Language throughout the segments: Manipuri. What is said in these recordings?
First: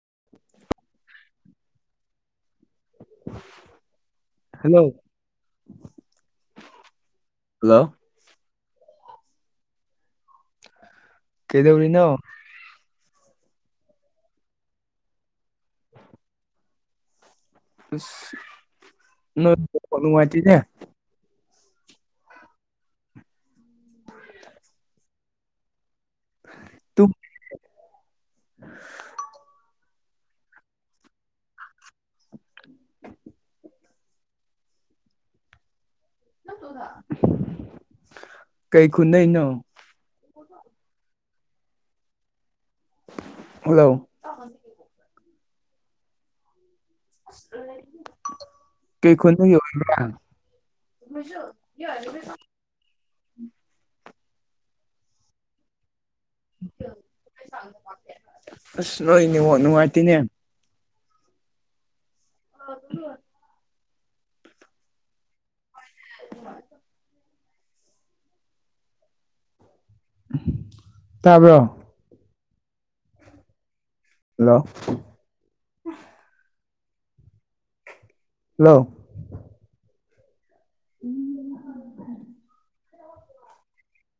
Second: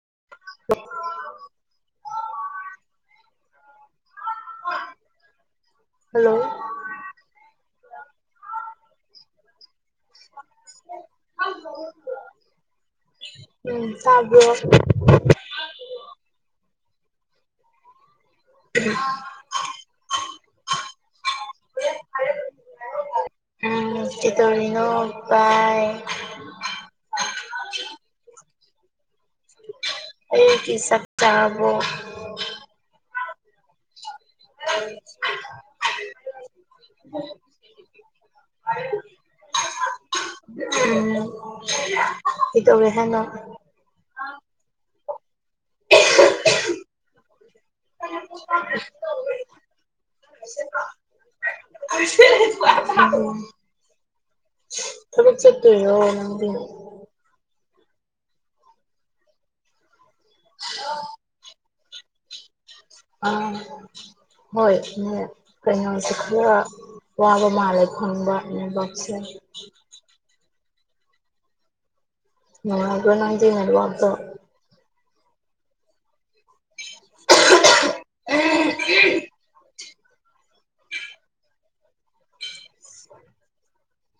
[inaudible] ꯍꯜꯂꯣ ꯍꯜꯂꯣ ꯍꯜꯂꯣ [inaudible] ꯀꯩꯗꯧꯔꯤꯅꯣ ꯎꯝ ꯇꯥꯕ꯭ꯔꯣ ꯅ ꯐꯂ ꯃꯥꯇꯤꯅꯦ ꯎꯝ ꯀ ꯇꯣꯔꯤꯅꯣ ꯥꯏ ꯇꯨꯡ ꯑꯩ ꯀ ꯁ ꯆꯥꯕꯣ ꯎꯝ ꯀꯩ ꯈꯨꯨꯅ ꯅ ꯎꯝ ꯏꯇꯋꯦ ꯍꯥꯏꯦꯅ [inaudible] ꯀꯩ ꯈꯨꯟ [inaudible] ꯊꯕꯛ ꯆꯠꯠꯇ ꯅꯪ ꯑꯁ ꯂꯣꯏ ꯅꯤꯉꯣ ꯅꯨꯡꯉꯥꯏꯇꯦꯅꯦ ꯑꯣ ꯑ ꯍꯣꯏ ꯀꯩꯅ ꯁ ꯋꯥ ꯃꯥꯜ ꯑꯦ ꯈꯣꯟꯕꯅꯤꯕꯥꯛꯁꯦ ꯇꯥꯕ꯭ꯔꯣ ꯅꯥꯏ ꯍꯥꯏꯉꯕꯣ ꯍꯜꯂꯣ ꯍꯜꯂꯣ ꯎꯝ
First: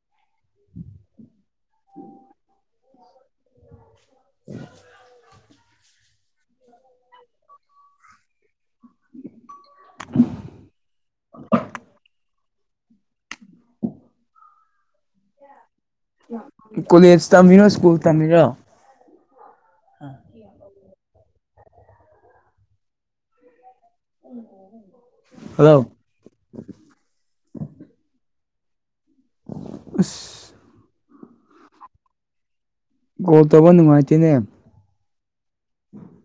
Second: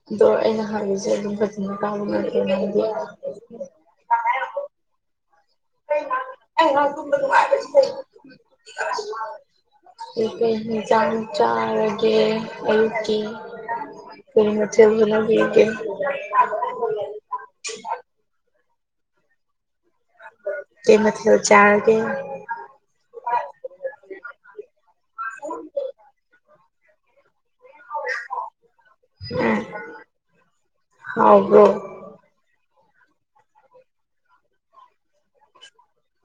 ꯑꯗꯣ ꯑꯩꯅ ꯍꯥꯏꯔꯤꯁꯦ ꯑꯗꯨꯝ ꯐꯖꯅ ꯀꯥꯕ ꯉꯝꯗꯦꯗꯤ ꯑꯅꯥ ꯊꯨꯝꯗꯪ ꯑꯩ ꯀꯩ ꯍꯖꯝ ꯆꯥꯔꯒꯦ ꯑꯩꯀꯤ ꯐꯃꯂꯒꯦ ꯀꯣꯂꯖ ꯇꯝꯔꯣ ꯁ꯭ꯀꯨꯜ ꯇꯝꯔꯣ ꯑ ꯑꯗꯨ ꯆꯔꯒꯦ ꯍꯜꯂꯣ ꯎꯝ ꯑꯁ ꯍꯕ ꯣꯜ ꯇꯧꯕ ꯅꯨꯡꯉꯥꯏꯇꯦꯅꯦꯦ ꯎꯝ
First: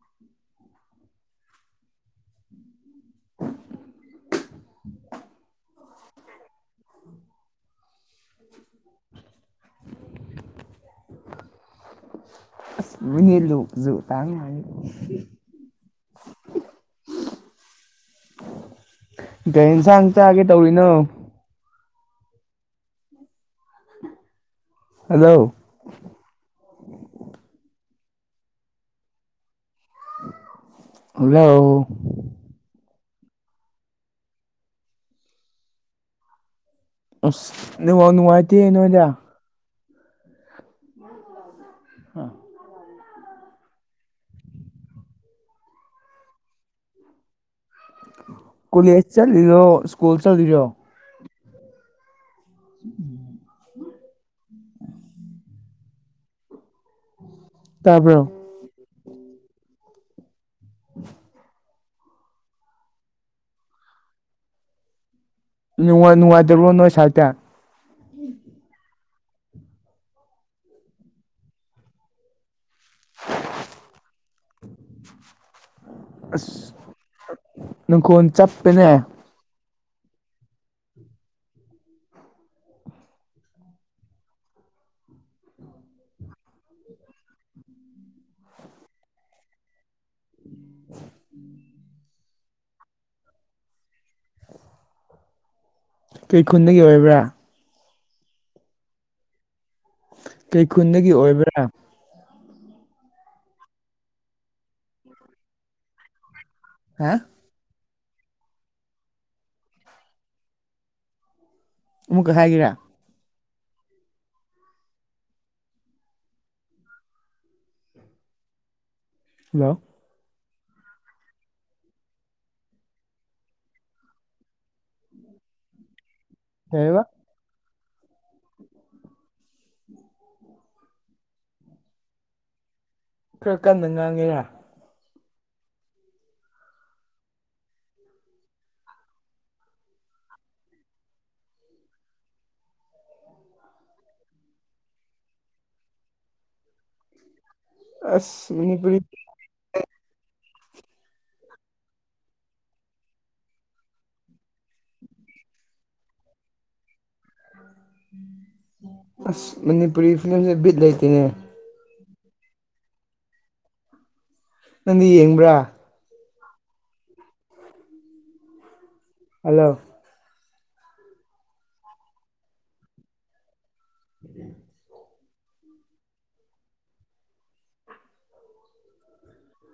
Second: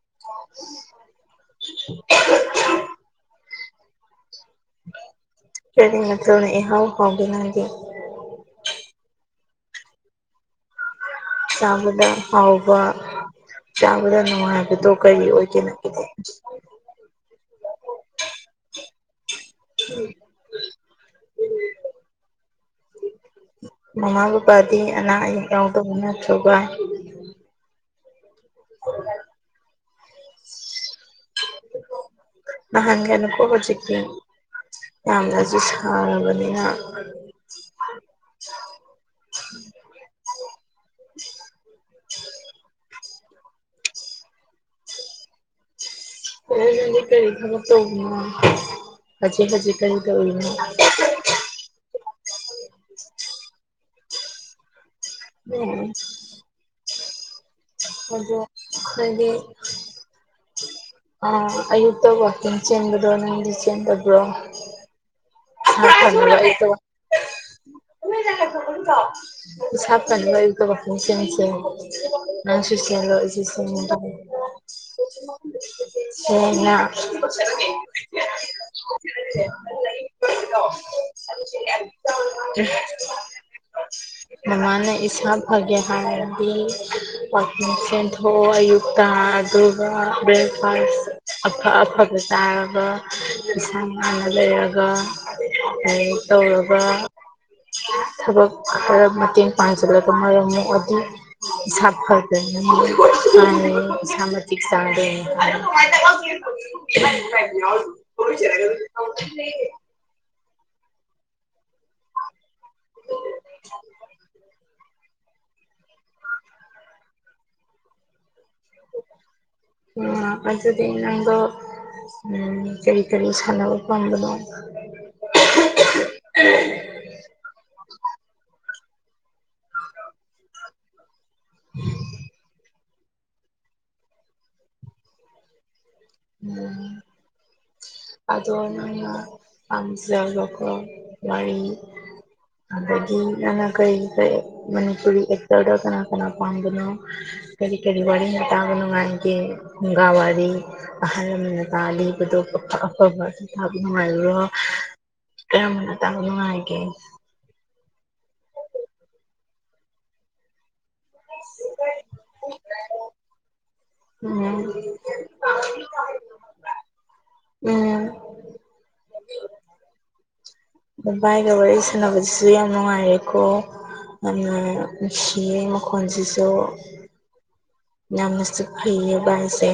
[unintelligible] ꯀꯅ ꯍꯥꯎ ꯍꯒ ꯅꯪꯗꯤ ꯆꯥꯕꯗ ꯍꯥꯎꯕ ꯃꯤꯅꯤ ꯂꯨꯖ ꯇ ꯆꯥꯕꯗ [unintelligible] ꯅꯨꯡꯉꯥꯏꯕꯗꯣ ꯀꯔꯤ ꯑꯣꯏꯒꯦ ꯅꯪꯒꯤꯗꯤ ꯀꯩ ꯏꯟꯁꯥꯡ ꯆꯥꯒꯦ ꯇꯧꯔꯤꯅꯣ ꯃꯃꯥ ꯕꯥꯗꯤ ꯑꯅꯥ ꯍꯜꯂꯣ ꯑꯌꯦꯛ ꯌꯥꯎꯗꯕꯅ ꯊꯧꯕꯥꯏ [unintelligible] ꯍꯜꯂ ꯍꯦꯟꯅ ꯀꯣ ꯍꯧꯖꯤꯀꯤ ꯌꯥꯝꯅꯁꯨ ꯁꯥꯔꯕꯅꯤꯅ ꯋꯥꯅꯨꯡꯉꯇꯤꯩꯅꯔ [unintelligible] ꯑꯥ ꯀꯅꯤ ꯀꯔꯔꯤꯈꯥ ꯇ ꯀꯣꯂꯦꯖ ꯍꯧꯖꯤꯛ ꯍꯧꯖꯤꯛ ꯆꯠꯂꯤꯔꯣ ꯀꯔꯤ ꯁ꯭ꯀꯨꯜ ꯇꯧꯔꯤꯅ ꯆꯠꯂꯤꯔꯣ ꯎꯝ ꯎꯝ ꯇꯥꯕ꯭ꯔꯣ ꯑꯗꯨ ꯍꯥꯏꯗꯤ ꯑꯥ ꯑꯌꯨꯛꯇ ꯋꯥꯋꯀꯤꯡ ꯆꯦꯟꯕꯗꯣ ꯅꯪꯗꯤ ꯆꯦꯟꯗꯕ꯭ꯔꯣ ꯅꯨꯡꯉꯥꯏ ꯅꯨꯡꯉꯥꯏꯇꯕ꯭ꯔꯣ ꯅꯣꯏ ꯁꯥꯏꯠꯇ ꯊ ꯄꯁꯥꯞ ꯀꯁꯁꯦ ꯅ ꯑꯁ ꯁꯁꯗꯁ ꯅꯪꯈꯣꯟ ꯆꯞꯄꯦꯅꯦ ꯍꯅ [unintelligible] [unintelligible] ꯃꯃꯥꯟ ꯏꯁꯥ ꯐꯒꯦ ꯍꯥꯏꯗꯤ ꯁꯦꯟꯊꯣ ꯑꯌꯨꯛꯇ ꯑꯗꯨꯒ ꯕ꯭ꯔꯦꯛꯐꯥꯁ ꯑꯐ ꯑꯐꯕ ꯇꯥꯔꯒ ꯄꯁꯥ ꯉꯅꯥꯅ ꯂꯩꯔꯒ ꯑ ꯀꯩ ꯈꯨꯟꯗꯒꯤ ꯇꯧꯔꯒ ꯑꯣꯏꯕ꯭ꯔꯥ ꯊꯕꯛ ꯈꯔ ꯃꯇꯦꯡ ꯄꯥꯡꯁꯤꯜꯂꯒ ꯀꯩ ꯃꯔꯝꯑꯗꯤ ꯈꯨꯟꯗꯒꯤ ꯑꯣꯏꯕ꯭ꯔꯥ ꯏꯁꯥ ꯐ ꯁꯃꯇꯛ ꯁꯥꯗ ꯍꯥ [unintelligible] ꯨꯀ ꯍꯥꯏꯒꯔ [unintelligible] ꯍꯜꯂꯣ ꯎ ꯑꯗꯨꯗꯤ ꯅꯪꯗ ꯀꯔꯤ ꯀꯔꯤ ꯁꯥꯟꯅꯕ ꯄꯥꯝꯕꯅꯣ ꯍꯕ ꯑ ꯎꯝ ꯈꯔ ꯀꯟꯅ ꯉꯥꯡꯉꯦꯔꯥ ꯎꯝ ꯑꯗꯅ ꯑ ꯆꯦꯜ ꯂꯀ ꯃꯔꯤ ꯑꯗꯒꯤ ꯅꯅ ꯀꯔꯤ ꯀ ꯃꯅꯤꯄꯨꯔꯤ ꯑꯦꯛꯇꯔꯗ ꯀꯅꯥ ꯀꯅꯥ ꯄꯥꯝꯕꯅꯣ ꯀꯔꯤ ꯀꯔꯤ ꯑꯁ ꯋꯥꯔꯤꯅꯇꯥꯕ ꯃꯅꯤꯄꯨꯔꯤ ꯅꯨꯡꯉꯥꯏꯒꯦ ꯨꯡꯒꯥ ꯋꯥꯔꯤ ꯑꯍꯜ ꯂꯃꯅ ꯇꯥꯂꯤꯕꯗꯣ ꯑꯐ ꯑꯐꯕ ꯊꯞ ꯅꯨꯡꯉꯥꯏꯔꯨꯔꯣ ꯀꯔꯝꯕꯅ ꯇꯥ ꯅꯨꯡꯉꯥꯏꯒꯦ ꯑꯁ ꯃꯅꯤꯄꯨꯔꯤ ꯐꯤꯂꯝ ꯤꯗ ꯂꯩꯇꯅꯦ ꯎꯝ ꯅꯪꯗꯤ ꯌꯦꯡꯕ꯭ꯔꯥ ꯎꯝ ꯍꯜꯂꯣ ꯕꯥꯏꯒ ꯋꯥꯔꯤ ꯁꯥꯟꯅꯕꯗꯁꯨ ꯌꯥꯝ ꯅꯨꯡꯉꯥꯏꯔꯦꯀꯣꯅ ꯁꯤ ꯃꯈꯣꯟꯁꯤꯁꯨ ꯅꯝꯅꯁꯨ ꯐꯩꯌꯦ ꯁꯦ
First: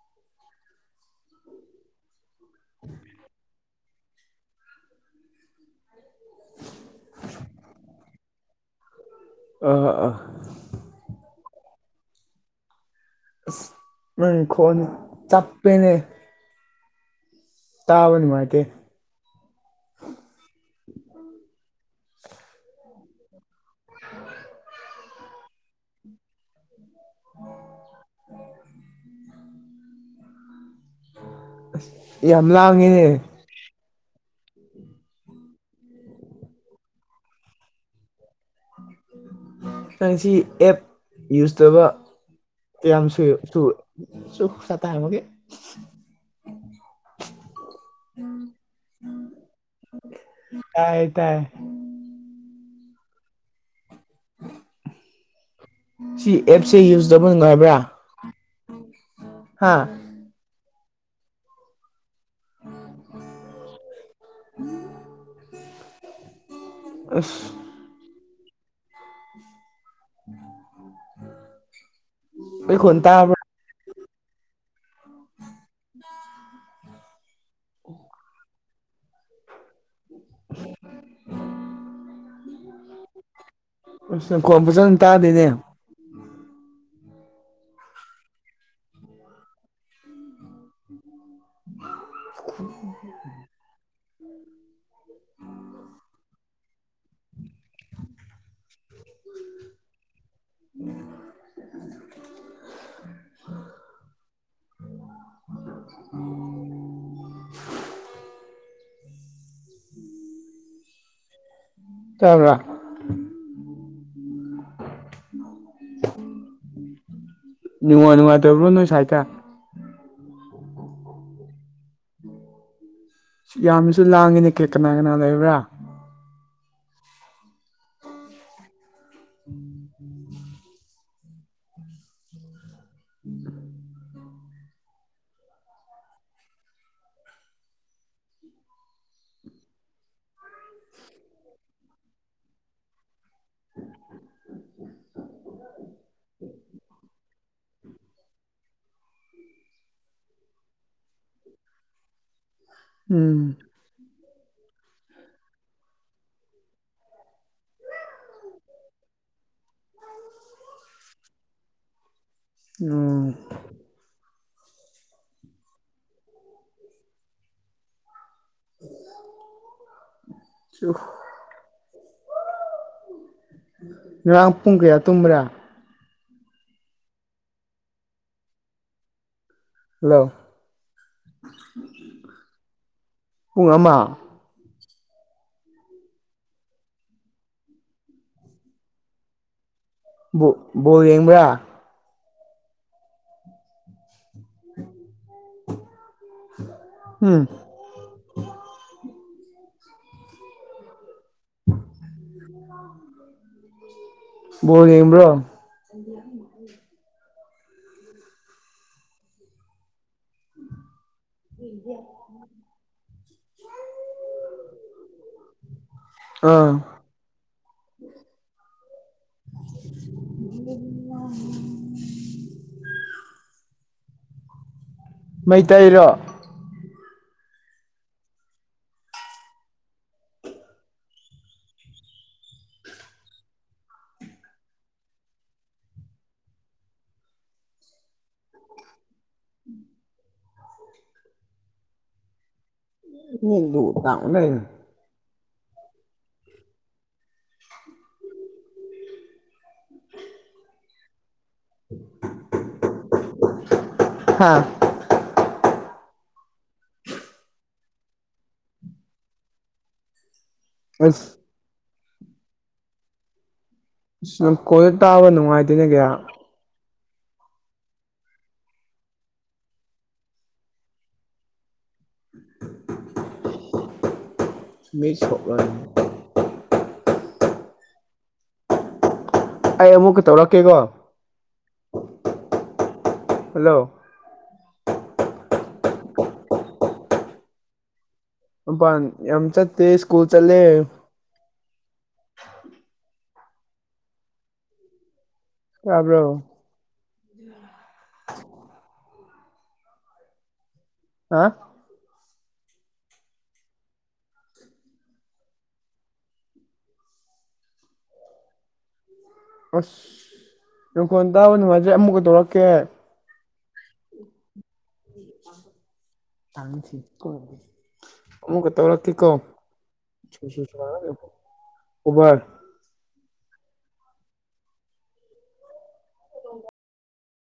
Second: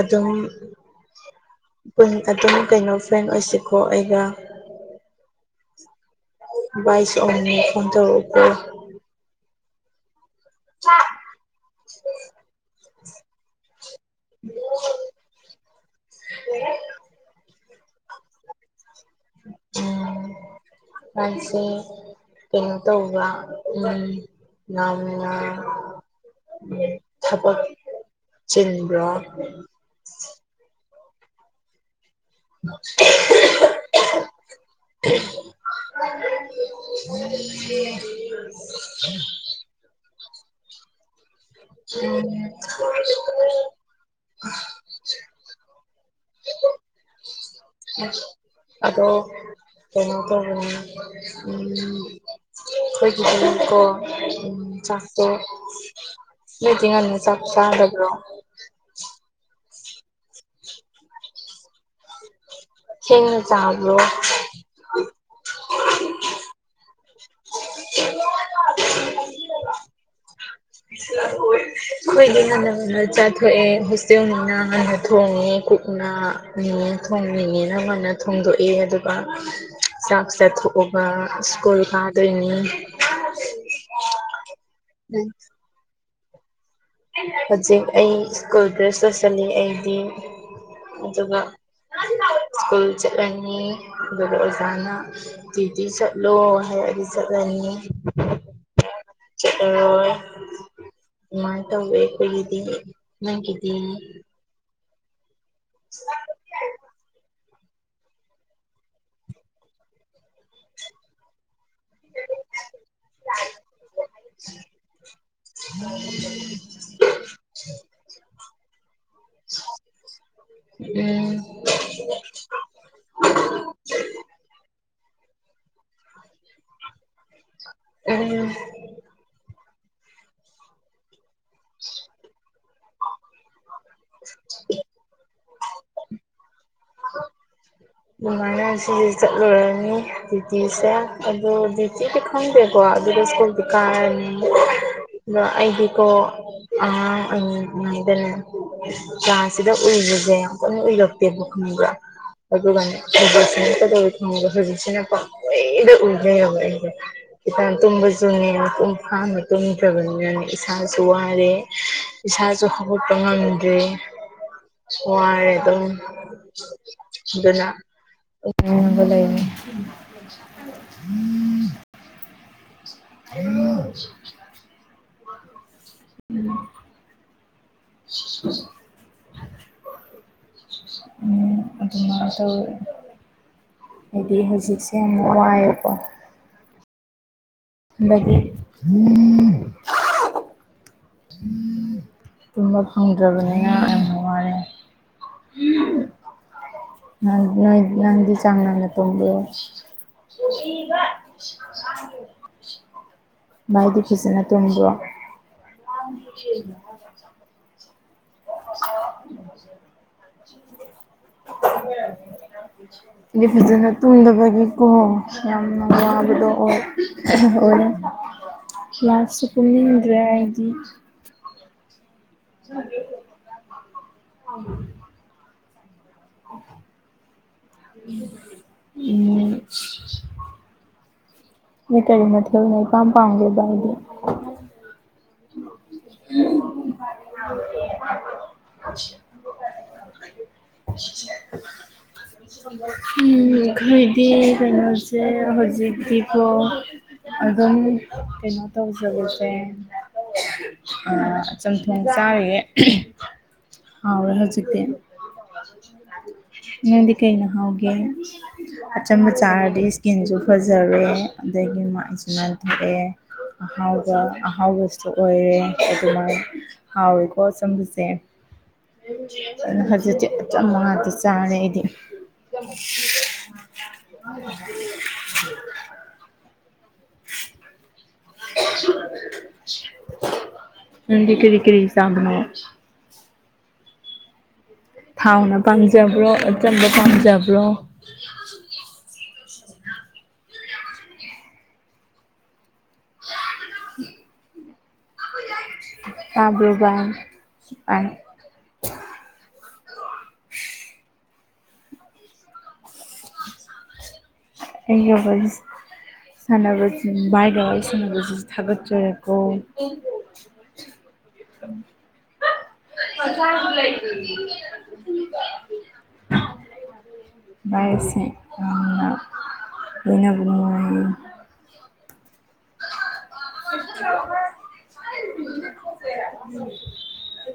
ꯑꯗꯨꯝ ꯑꯗꯨꯝ ꯀꯩꯅꯣ ꯐ꯭ꯔꯦꯟ ꯑꯣꯏꯁꯤ ꯀꯣ ꯑꯦꯒꯥ ꯏꯁ ꯑꯅꯤ ꯈꯟꯇꯔꯄꯔ ꯑ ꯑ ꯍ ꯎꯝ ꯈꯣꯟꯣꯟ ꯆꯞꯄꯦꯅꯦ ꯇꯥꯕꯅꯤ ꯃꯥꯇꯦ ꯎꯝ ꯐꯁꯤꯦ ꯀꯩꯅꯣꯇ ꯍꯕꯂ ꯎꯝ ꯅꯥꯟ ꯎꯝ ꯊꯕꯛ ꯆꯤꯟꯕ꯭ꯔꯣ ꯌꯥꯝ ꯂꯉꯅꯦ ꯍ [inaudible] ꯑꯥꯡ ꯁꯤ ꯑꯦꯞ ꯌꯨꯖ ꯇꯧꯕ ꯎꯝ ꯀꯌꯥꯝ ꯁꯨ ꯁ ꯁ ꯆ ꯇꯃꯒꯤꯦ ꯑ ꯑꯗꯣ ꯀꯩꯅꯣ ꯇꯅꯤ ꯇꯥꯏ ꯇꯥꯏ ꯎ ꯑꯩꯈꯣꯏꯒꯤ ꯀꯣ ꯎꯝ ꯆꯥꯛꯇ ꯁꯤ ꯂꯩ ꯑꯦꯞꯁꯦ ꯌꯨꯁ ꯊꯉꯅꯤ ꯆꯞ ꯆꯗꯕ꯭ꯔꯣ ꯍꯥꯥ ꯈꯅꯆꯥ ꯍ꯭ꯔꯣ ꯑꯁ ꯌꯥ ꯑꯩꯈꯣꯏꯒꯤ ꯑꯩ ꯈꯣꯟ ꯉꯟꯅꯅꯆꯥꯥ ꯇꯥꯕ꯭ꯔꯥ ꯊꯣꯛꯑꯦ ꯍꯣꯁꯃꯤꯅꯥ ꯊꯣꯡꯉꯦ ꯀꯣꯛꯅꯅꯤꯉ ꯊꯣꯡꯅꯤꯡꯉꯦꯅ ꯃꯥꯅ ꯊꯣꯡꯗꯣꯛꯏ ꯑꯗꯨꯒ ꯁꯥꯈꯁꯥꯠ ꯍꯕ ꯁꯀꯨꯜ ꯀꯗ꯭ꯅꯤ ꯇꯗꯅꯦ ꯍꯧꯖꯤꯛ ꯑꯩ ꯁ꯭ꯀꯨꯜ ꯗ꯭ꯔꯦꯁ ꯆꯥꯁꯤꯜꯂꯤ ꯑꯩꯗꯤ ꯑꯗꯨꯒ ꯁ꯭ꯀꯨꯜ ꯆꯠꯂꯅꯤ ꯑꯗꯨꯒꯗ ꯑꯣꯖꯥꯅ ꯇꯌꯇꯤ ꯆꯠꯂꯣ ꯍꯥꯏꯔꯗꯤ ꯆꯠꯂꯅꯤ ꯆꯠ ꯄꯅꯨꯡꯏ ꯃꯥ ꯇꯕꯦ ꯑꯣꯏꯗꯗꯤ ꯅꯪꯒꯗꯤ ꯑꯣ ꯀꯕ꯭ꯔ [unintelligible] ꯅꯨꯡꯉ ꯅꯨꯡꯉ ꯇꯕ꯭ꯔꯣ ꯅ ꯁꯥꯏꯠꯇ ꯎꯝ ꯌꯥꯝꯅꯁꯨ ꯂꯥꯡꯉꯤꯅꯦ ꯀꯦ ꯀꯅꯥ ꯀꯅꯥ ꯂꯩꯕ꯭ꯔꯥ ꯎꯝ [inaudible] ꯎꯝ [unintelligible] [inaudible] ꯑꯗꯨꯃꯥꯏꯅ ꯁꯤꯁꯦ ꯆꯠꯂꯨꯔꯅꯤ ꯗ꯭ꯌꯨꯇꯤꯁꯦ ꯑꯗꯣ ꯗ꯭ꯌꯨꯇꯤꯗꯤ ꯈꯪꯗꯦꯀꯣ ꯑꯗꯨ ꯏꯁꯀꯨꯜ ꯗꯨꯀꯥꯟ ꯑꯗꯤ ꯀꯧꯕ ꯑꯥ ꯑꯩ ꯃꯥꯏꯗꯅ ꯆꯥꯁꯤꯗ ꯎꯏꯔꯤꯁꯦ ꯀꯝ ꯎꯏꯔꯛꯇꯦꯕ ꯑꯗꯨꯒꯅꯤ ꯃ ꯎꯝ ꯁꯖꯤꯁꯤ ꯄꯦꯔ ꯎꯜꯌ ꯏꯇ ꯇꯨꯝꯕꯁꯨꯅꯦ ꯄꯨꯡ ꯐꯥꯅ ꯇꯨꯝꯗ꯭ꯔꯕꯅꯦꯅ ꯏꯁꯥꯁꯨ ꯋꯥ ꯔꯦ ꯏꯁꯥꯁꯨ ꯍꯧꯒꯠꯄ ꯎꯝ ꯉꯝꯃꯗ꯭ꯔꯦ ꯋꯥꯔꯦ ꯑꯗꯨꯅ ꯑꯒ ꯂꯩꯦ ꯔꯥꯡ ꯄꯨꯡꯀꯌꯥ ꯇꯨꯝ꯭ꯔꯥ ꯎꯝ [inaudible] ꯭ꯂ ꯎꯝ ꯑꯗꯨꯃ ꯄꯨꯡ ꯑꯃ ꯇꯗꯤꯖꯤ ꯌꯥꯝꯅꯨꯡ ꯋꯥꯑꯀꯣ ꯂꯩ ꯎꯝ ꯣ ꯌꯦꯡꯕ꯭ꯔꯥ ꯇꯨꯝꯕ ꯐꯪꯗ꯭ꯔꯕꯅꯤꯅ ꯌꯥꯝ ꯋꯥꯔꯦ ꯎꯝ ꯅꯪ ꯅꯣꯏ ꯅꯪꯗꯤ ꯆꯥꯡꯅꯥꯅ ꯇꯕꯤ ꯑꯣ ꯃꯥꯏꯗꯤ ꯐꯁꯤꯅ ꯕꯣꯜ ꯇꯗ ꯌꯦꯡꯕ꯭ꯔꯣ [inaudible] ꯐꯖꯅ ꯇꯨꯝꯗꯕꯒꯤꯀꯣ ꯌꯥꯝ ꯃꯃꯥꯡꯗꯗ ꯑꯥ ꯑꯣꯏ ꯂꯥꯁꯥꯁ ꯄꯨꯅꯤꯗ꯭ꯔꯦ ꯍꯥꯏꯗꯤ [inaudible] ꯃꯩꯇꯩꯔꯣ ꯎꯝ ꯅ ꯀꯔꯤ ꯃꯊꯦꯜꯅ ꯢꯄꯝ ꯄꯥꯝꯒꯦꯕ ꯍꯥ ꯏꯗꯤ ꯎꯝ ꯑꯩꯈꯣꯏꯗꯤ ꯀꯩꯅꯣꯁꯦ ꯍꯧꯖꯤꯛꯇꯤꯀꯣ ꯑꯗꯨꯝ ꯀꯩꯅꯣ ꯇꯧꯖꯕꯁꯦ ꯆꯝꯊꯣꯡ ꯆꯥꯔꯒꯦ ꯍꯥꯎꯔꯦ ꯍꯥ ꯍꯧꯖꯤꯛꯇꯤ ꯅꯪꯗꯤ ꯀꯩꯅ ꯍꯥꯎꯒꯦ ꯑꯆꯝꯕ ꯆꯥꯔꯗꯤ ꯏꯁꯀꯤꯟꯁꯨ ꯐꯖꯔꯦ ꯑꯁ ꯑꯗꯒꯤ ꯃꯥꯏꯁꯨ ꯅꯥꯟ ꯊꯣꯛꯑꯦ ꯑꯍꯥꯎꯕ ꯑꯍꯥꯎ ꯅꯈꯣꯟꯗꯣ ꯁꯇ ꯇꯥꯕ ꯑꯣꯏꯔꯦ ꯅꯨꯡꯉꯥꯏꯇꯦꯅꯦ ꯀꯌꯥ ꯑꯗꯨꯃꯥꯏ ꯍꯥꯎꯏꯀꯣꯁꯨꯝꯖꯁꯦ ꯍꯧꯖꯤꯗꯤ ꯆꯝ ꯃꯥ ꯆꯥꯔꯦꯗꯤ ꯎꯝ ꯎ ꯃꯤꯆꯞꯒ ꯑꯩ ꯑꯃꯨꯛꯀ ꯇꯧꯔꯛꯀꯦꯀꯣ ꯅꯗꯤ ꯀꯔꯤ ꯀꯔꯤ ꯁꯥꯡꯕꯅ ꯍꯜꯂꯣ ꯊꯥꯎꯅ ꯄꯥꯝꯖꯕ꯭ꯔꯣ ꯑꯆꯝꯕ ꯄꯥꯝꯖꯕ꯭ꯔꯣ ꯄ ꯌꯥꯝ ꯆꯥꯠꯇꯦ ꯁꯀꯨꯜ ꯆꯂ ꯇꯥꯕ꯭ꯔꯣ ꯇꯥꯕ꯭ꯔꯕꯥ ꯍꯥ ꯑꯩꯒꯕ ꯁꯥꯟꯅꯕꯁꯤꯡ ꯕꯥꯏꯒ ꯋꯥꯔꯤ ꯁꯥꯟꯅꯕꯁꯤ ꯊꯥꯒꯠꯆꯔꯦ ꯑꯁ ꯌꯪꯈꯣꯟ ꯇꯥꯕ ꯅꯨꯡꯉꯥꯏꯖ꯭ꯔꯩ ꯑꯃꯨꯛꯀ ꯇꯧꯔꯛꯀꯦ ꯆ [unintelligible] ꯂ ꯑꯃꯨ ꯚꯥꯏ ꯑꯁꯦ ꯀ ꯌꯥꯝꯅ ꯀ ꯀ ꯂꯣꯏꯅꯕ ꯅꯨꯡꯉꯥꯏꯌꯦ ꯎꯚꯔ [inaudible]